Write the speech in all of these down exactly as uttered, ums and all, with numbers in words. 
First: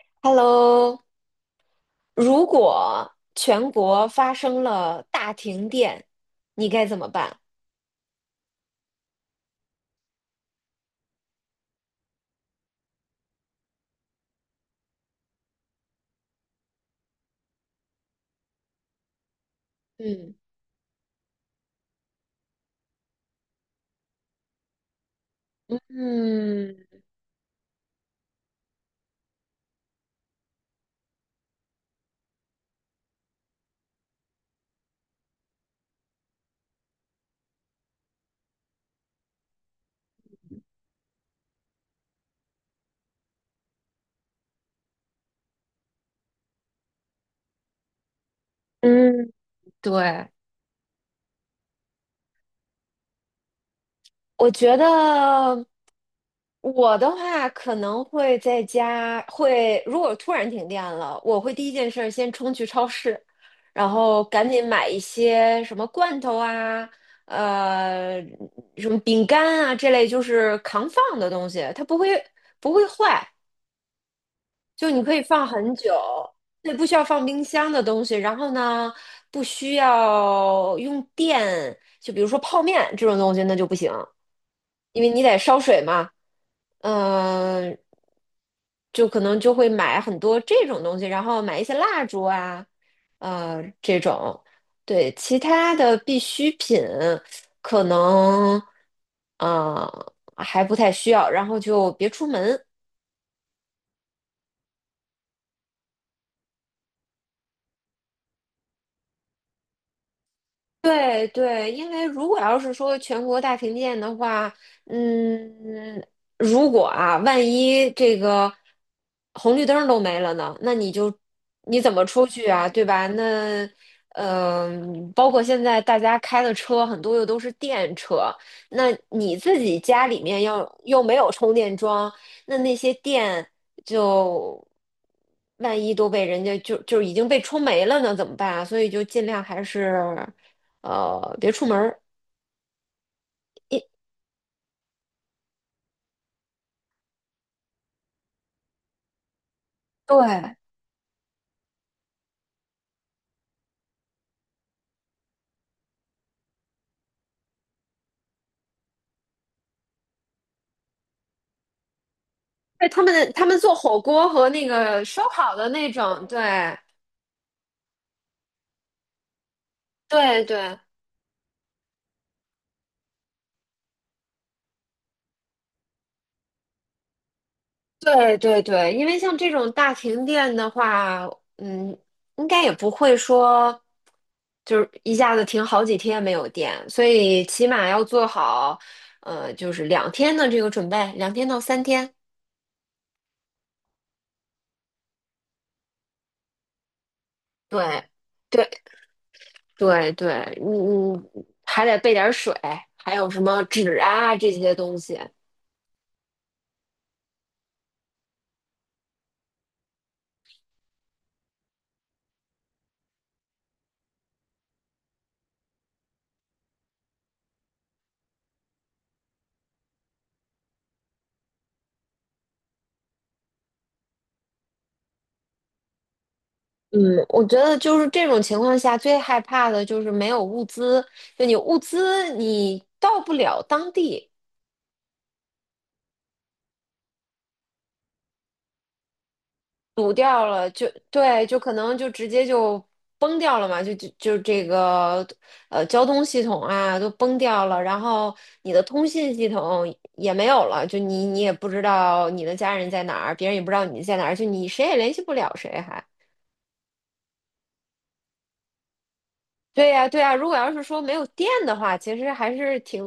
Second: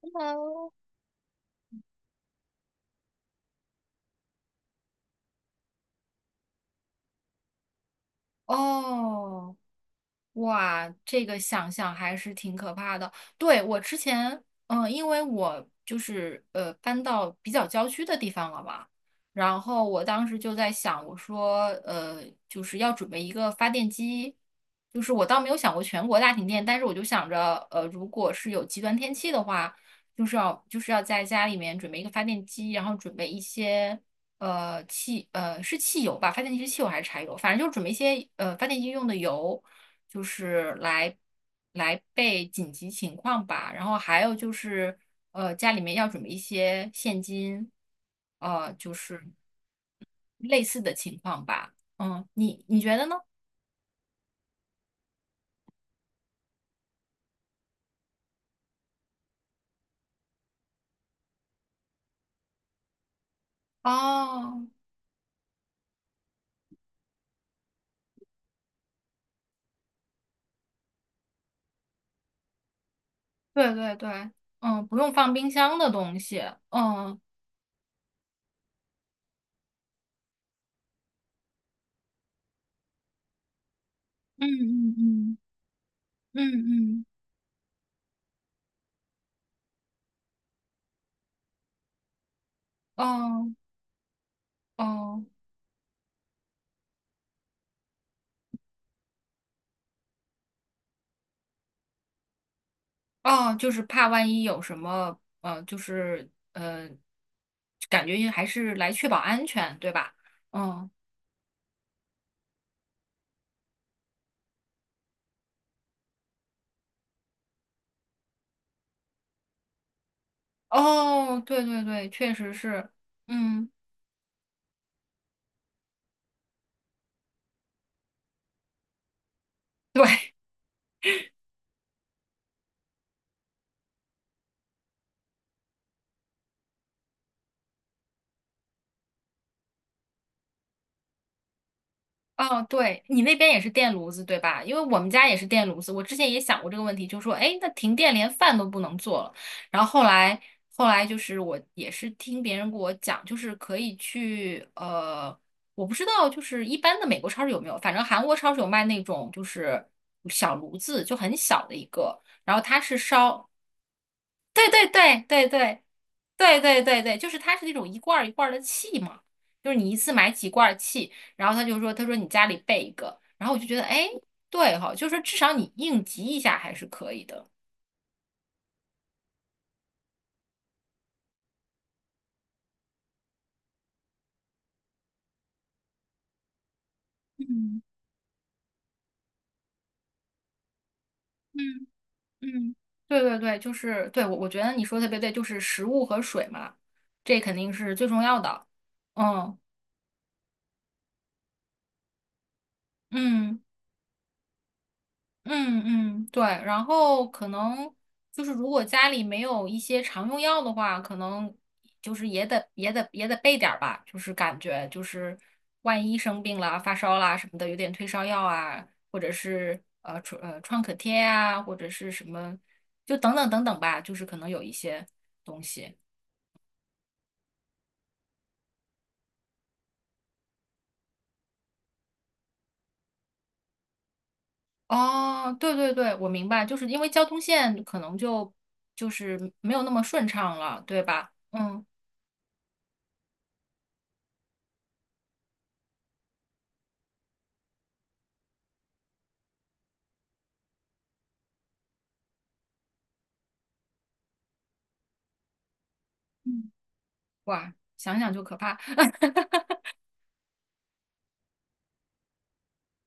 你好。Hello，如果全国发生了大停电，你该怎么办？哦，哇，这个想想还是挺可怕的。对，我之前，嗯、因为我就是呃搬到比较郊区的地方了嘛，然后我当嗯，时就在想，我说呃就是要准备一个发电机。就是我倒没有想过全国大停电，但是嗯我就想着，呃，如果是有极端天气的话，就是要就是要在家里面准备一个发电机，然后准备一些。呃，汽呃是汽油吧？发电机是汽油还是柴油？反正就是准备一些呃发电机用的油，就是来来备紧急情况吧。然后还有就是，呃，家里面要准备一些现金，呃，就是嗯，对，类似的情况吧。嗯，你你觉得呢？我觉得我的话可能会在家，会如果突然停电了，我会第一件事儿先冲去超市，然后赶哦，紧买一些什么罐头啊，呃，什么饼干啊这类就是扛放的东西，它不会不会坏，对对对。嗯，就不你用可以放放冰很箱的久，东西。对，不需要嗯放冰箱的东西。然后呢，不需要用电，就比如说泡面这种东西，那就不行，嗯因为你嗯得烧水嘛。嗯嗯嗯、就可能就会买很多这种东西，然后买一些蜡烛啊，嗯，呃，这种。哦对，哦其他的必需品可能，呃，还不太需要，然后就别出门。哦，就是怕万一有什么，呃，就是呃，感觉还是来确保安全，对吧？嗯。对对，因为如果要是说全国大停电的话，嗯，如果啊，万一这个红绿灯儿都没了呢，那你就哦，对你对怎么对，出确去实啊，对是。吧？那嗯，嗯、包括现在大家开的车很多又都是电车，那你自己家里对。面要又没有充电桩，那那些电就万一都被人家就就已经被充没了呢，怎么办啊？所以就尽量还是。呃，别出门儿。哦，对，你那边也是一，电炉子对吧？因为我们家也是电炉子，我之前也想过这个问题，就说，哎，那停电连饭都不能做了。然后后来，对后来就是我也是听别人给我讲，就是可以去，呃，我不知道，就是一般的美国超市有没有，反正韩国超市有卖那种就是小炉子，就很小的一个，然后它对，是他们他烧，们做火锅和那对对个对烧对烤的对。那种，对对对对对，就是它是那种一罐儿一罐儿的气嘛，就是你一次买对几罐儿对气，然后他就说，他说你家里备一个，然后我就觉得，哎，对哈、就是说至少你应急一下还是可以的。对对对，因为像这种大停电的话，嗯，应该也不会说就是一下子停好几天没有电，所以起嗯码要做好，呃，就是两天的这个准备，两天到三嗯天。嗯，对对对，就是对我我觉得你说的特别对，就是食物和水嘛，这肯定是最对重要的。对嗯对对，嗯嗯，还得备点儿水，还有什嗯。么纸啊这些东西。嗯嗯，对，然后可能就是如果家里没有一些常用药的话，可能就是也得也得也得备点儿吧，就是感觉就是万一生病了、发烧啦什么的，有点退烧药啊，或者是呃创呃创可贴啊，或者是什么，就等等等等吧，就是可能有一些东西。嗯，我觉得就是这种情况下最害怕的就是没有物资，就你物资你到不了当地，哦，对对对，我明白，就是因为交通线可能就就是没有那么堵顺掉畅了了，就对吧？对，就可嗯。能就直接就崩掉了嘛，就就就这个呃交通系统啊都崩掉了，然后你的通信系统也没有了，就你你也不知道你的家人在哪儿，别人也不知道你在哪儿，就你谁也联系不了谁还。嗯，哇，想想就可怕。对呀，对呀，如果要是说没有电的话，其实还是挺，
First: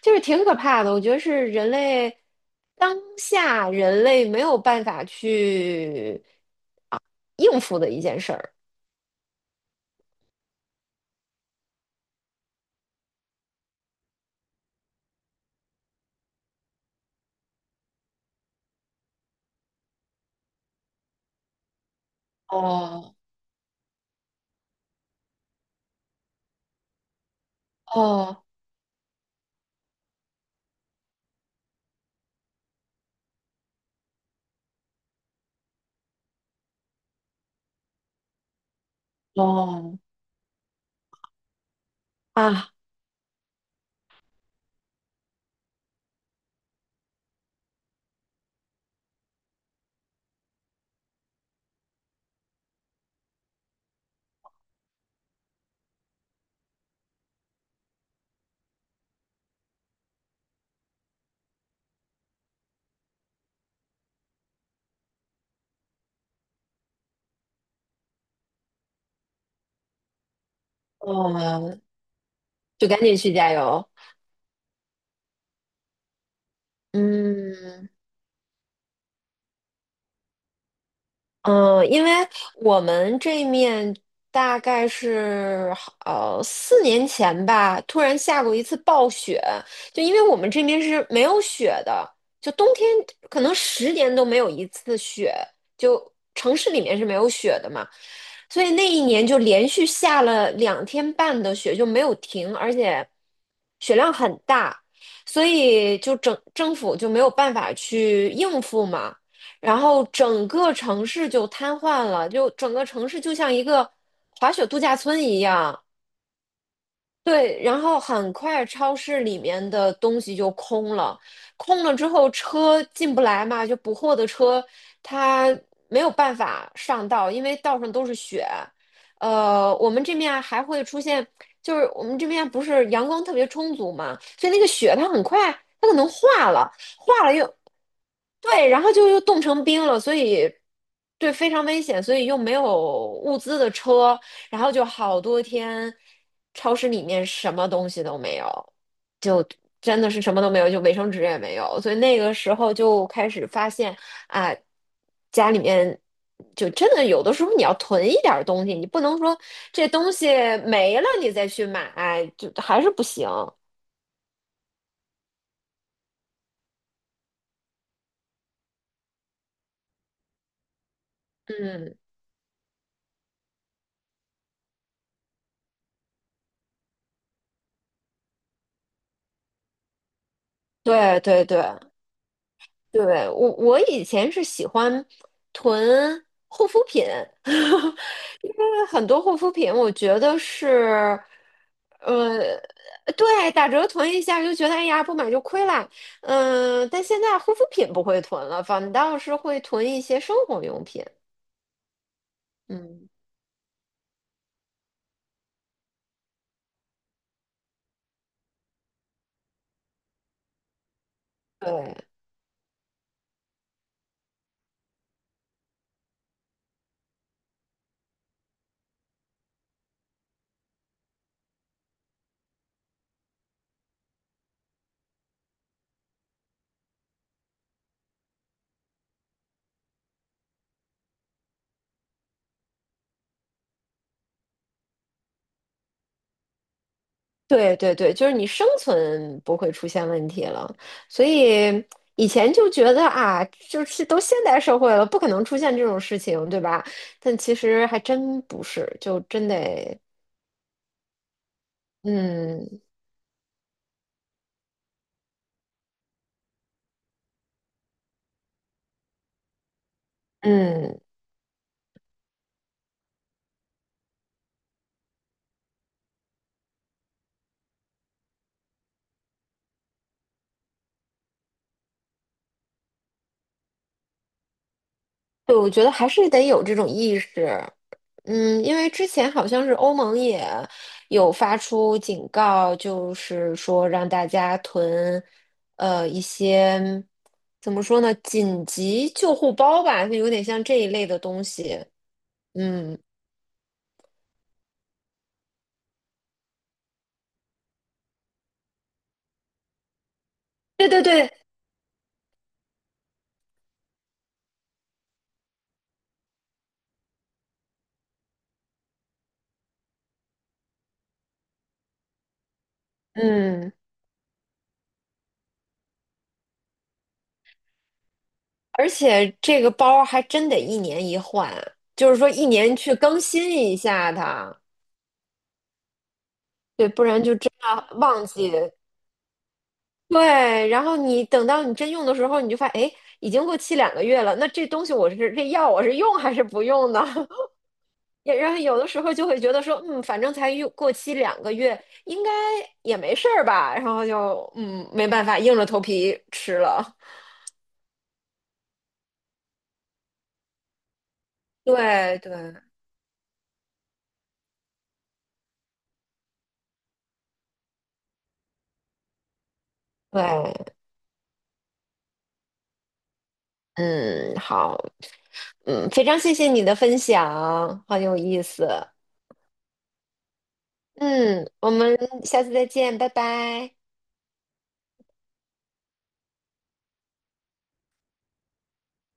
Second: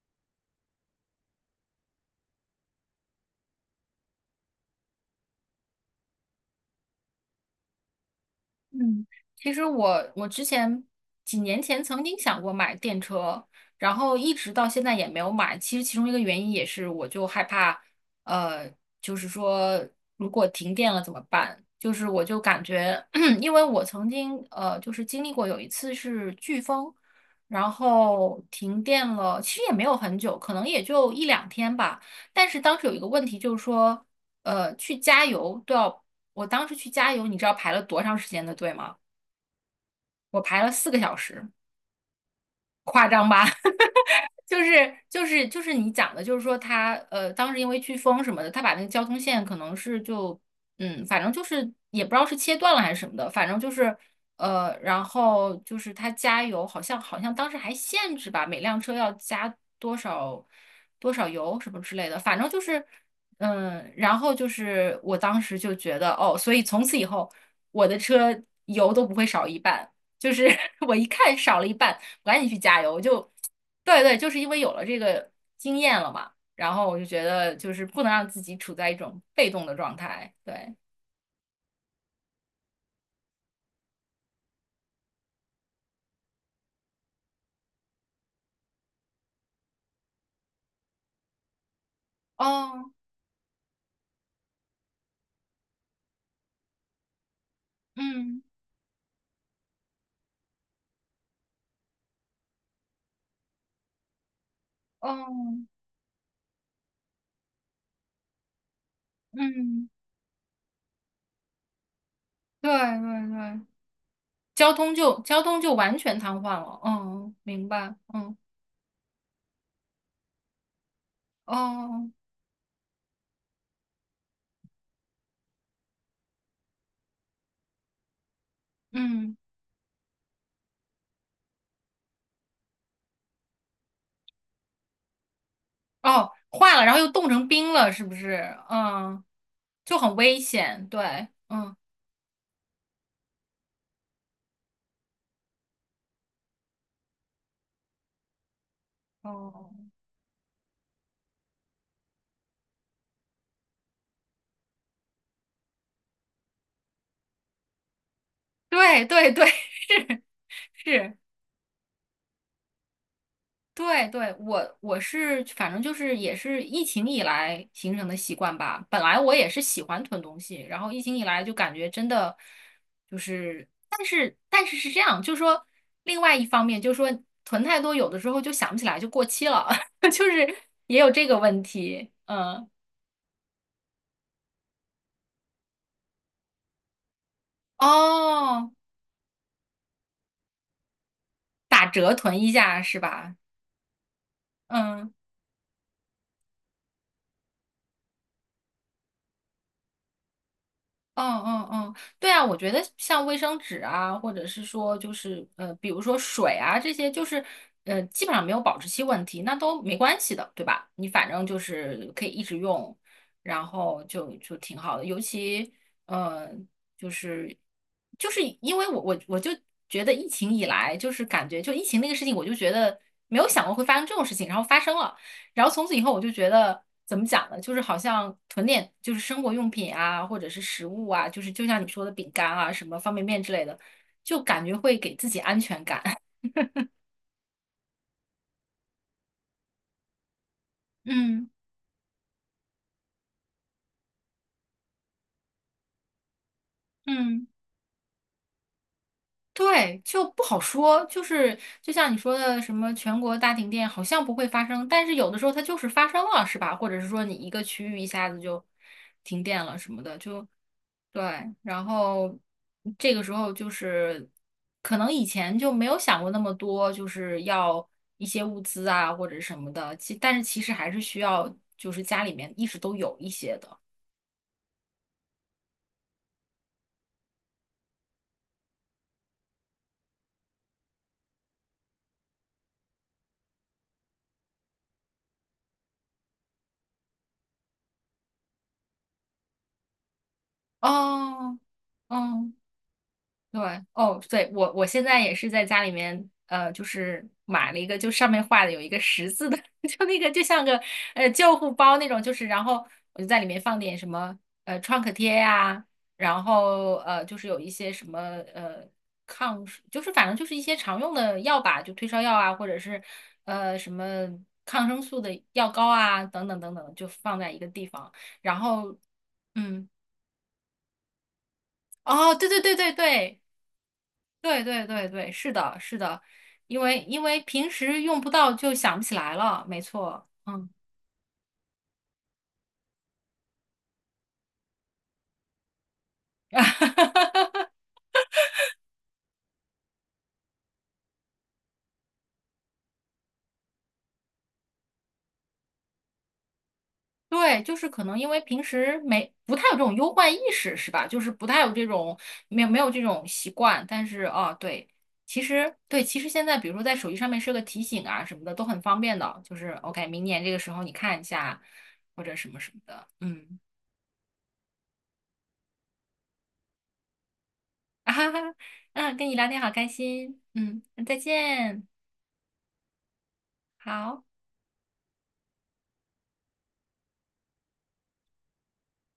就是挺可怕的。我觉得是人类当下人类没有办法去应付的一件事儿嗯，其实我我之前几年前曾经想过买电车，然后一直到现在也没有买。其实其中一个原因也是，我就害怕，呃，就是说如果停电了怎么办？就是我就感觉，哦 因为我曾经呃就是经历过有一次是飓风，然后哦停电了，其实也没有很久，可能也就一两天吧。但是当时有一个问题就是说，呃，去加油都要我当时去加油，你知道排了多长时间的队吗？哦我排了四个小时，啊，夸张吧？就是就是就是你讲的，就是说他呃，当时因为飓风什么的，他把那个交通线可能是就嗯，反正就是也不知道是切断了还是什么的，反正就是呃，然后就是他加油，好像好像当时还限制吧，每辆车要加多少多少油什么之类的，反正就是嗯，然后就是我当时就觉得哦，所以从此以后我的车油都不会少一半，就是 我一看少了一哦，半。赶紧去加就赶油。紧就，去加油。对对，就是因为有了这个经验了嘛，然后我就觉得就是嗯。不能让自己处在一种被动的状态。对。嗯，因为我们这面大概是呃四年前吧，突然下过一次暴雪，就因为我们这边是没有雪的，就冬天哦。可能十年都没有一次雪，就城市里面是没有雪的嘛，嗯。所以那一年就连续下了两天半的雪，就没有停，而且雪量很大，哦。所以就整政府就没有办法去应付嘛。然嗯，后整个城市就瘫痪了，就对整个城市对就像对，一个滑雪交度通假就村一交通就样，完全瘫痪了。嗯，对，明然白。后很嗯。快超市里面的东西就空了，空了之哦。后车进不来嘛，就补货的车它没有办法上道，因为道上都是雪。嗯。呃，我们这面还会出现，就是我们这边不是阳光特别充足嘛，所以那个雪它很快它可能哦，化了，化了，然后又化冻了成又冰了，是不是？对，然后就又嗯，冻成冰就了，很所危以险。对，对非常嗯。危险，所以又没有物资的车，然后就好多天，超市里面什么东西都没有，哦。真的是什么都没有，就卫生纸也没有。所以那个时候就开始发现啊，家里面就真的有的时候你要囤一点儿东西，你不对能对说对。这东西 没了是。你再去买，就还是不行。对对，我我是反正就是也是疫情以来形成的习惯吧。本来我也是喜欢囤东西，然后疫情以来就感觉嗯，真的就是，但是但是是这样，就是说另外一方面就是说囤太多，有的时候就想不起来就过期了，就是也有对这个对对。问题。嗯。对，我我以前是喜欢囤护肤品，因哦，为很多护肤品我觉得是，打折囤一呃，下是吧？对，打折囤一下就觉得哎呀嗯。不买就亏啦，嗯、但现在护肤品不会囤了，反倒是会囤一些生活用品，嗯嗯嗯，对啊，我觉得嗯，像卫生纸啊，或者是说就是呃，比如说水啊这些，就是呃，基本上没有保质期问题，那都没关系的，对吧？你反正就对。是可以一直用，然后就就挺好的。尤其呃，就是就是因为我我我就觉得疫情以来，就是感觉就疫情那个事情，我就觉得没有想过会发生这种事情，然后发生了。然后从此以后，我就觉得怎么讲呢？就是好像囤点就是生活用品啊，或者是食物啊，就是就像你说的饼干啊、什么方便面之类的，就感觉会给自己安全感。对对对，就是你生存不会出现问题了，所嗯以以前就觉得啊，就是都现代社会了，不可能出现这种事情，对吧？但嗯。其实还真不是，就真得，对，就不好说，就是就像你说的，什嗯么全国大停电好像不会发生，但是有的时候它就是发生了，是吧？或者是说你一个区域一下子就停电了什么的，就嗯，对。然后这个时候就是可能以前就没有想过那么多，就是要一些物资啊或者什么的，其但是其实还是需要就是家里面一直都有一些的。对，我觉得还是得有这种意识。嗯，因为之前好像是欧盟也有发出警告，就是说让大家囤，呃，一些怎么说呢，紧急救护包吧，就有点像这一类的东哦。西。哦。嗯，对。哦，对，我我现在也是在家里面，呃，就是买了一个，就上面画的有一个十字的，就那个就像个对对呃对，救护包那种，就是然后我就在里面放点什么呃创可贴呀、然后呃就是有一些什么呃抗，就是反正就是一些常用的药吧，就退烧药啊，或者是嗯，呃什么抗生素的药膏啊，等等等等，就放在一个地方，然而后且这个嗯。包还真得一年一换，就是说哦，一对对对年对去更对。新一下它，对对对对，是的，是的，因对，为不因然就为真平的时用忘不记。到就想不起来了，没错，嗯。对，然后你等到你真用的时候，你就发现，哎，已经过期两个月了。那这东西我是这药我是用还是不用呢？也然后有的时候就会觉得说，嗯，反正才用过期两个月，应该也没事儿吧。然后就嗯，没办法，硬着头皮吃了。对，就是可能因为平时没不太有这种忧患意识，是吧？就是不太有这种对对没有没有这种习惯，但是哦，对，其实对，其实现在比如说在手机上面设个提醒啊什么的都很方便的，就是 OK,明年这个时对，候你看一下或者什么什么的，嗯。嗯，好，嗯，非常谢谢你的分享，很 啊有哈意哈，思。嗯，跟你聊天好开心，嗯，那再嗯，我见。们下次再见，拜拜。好。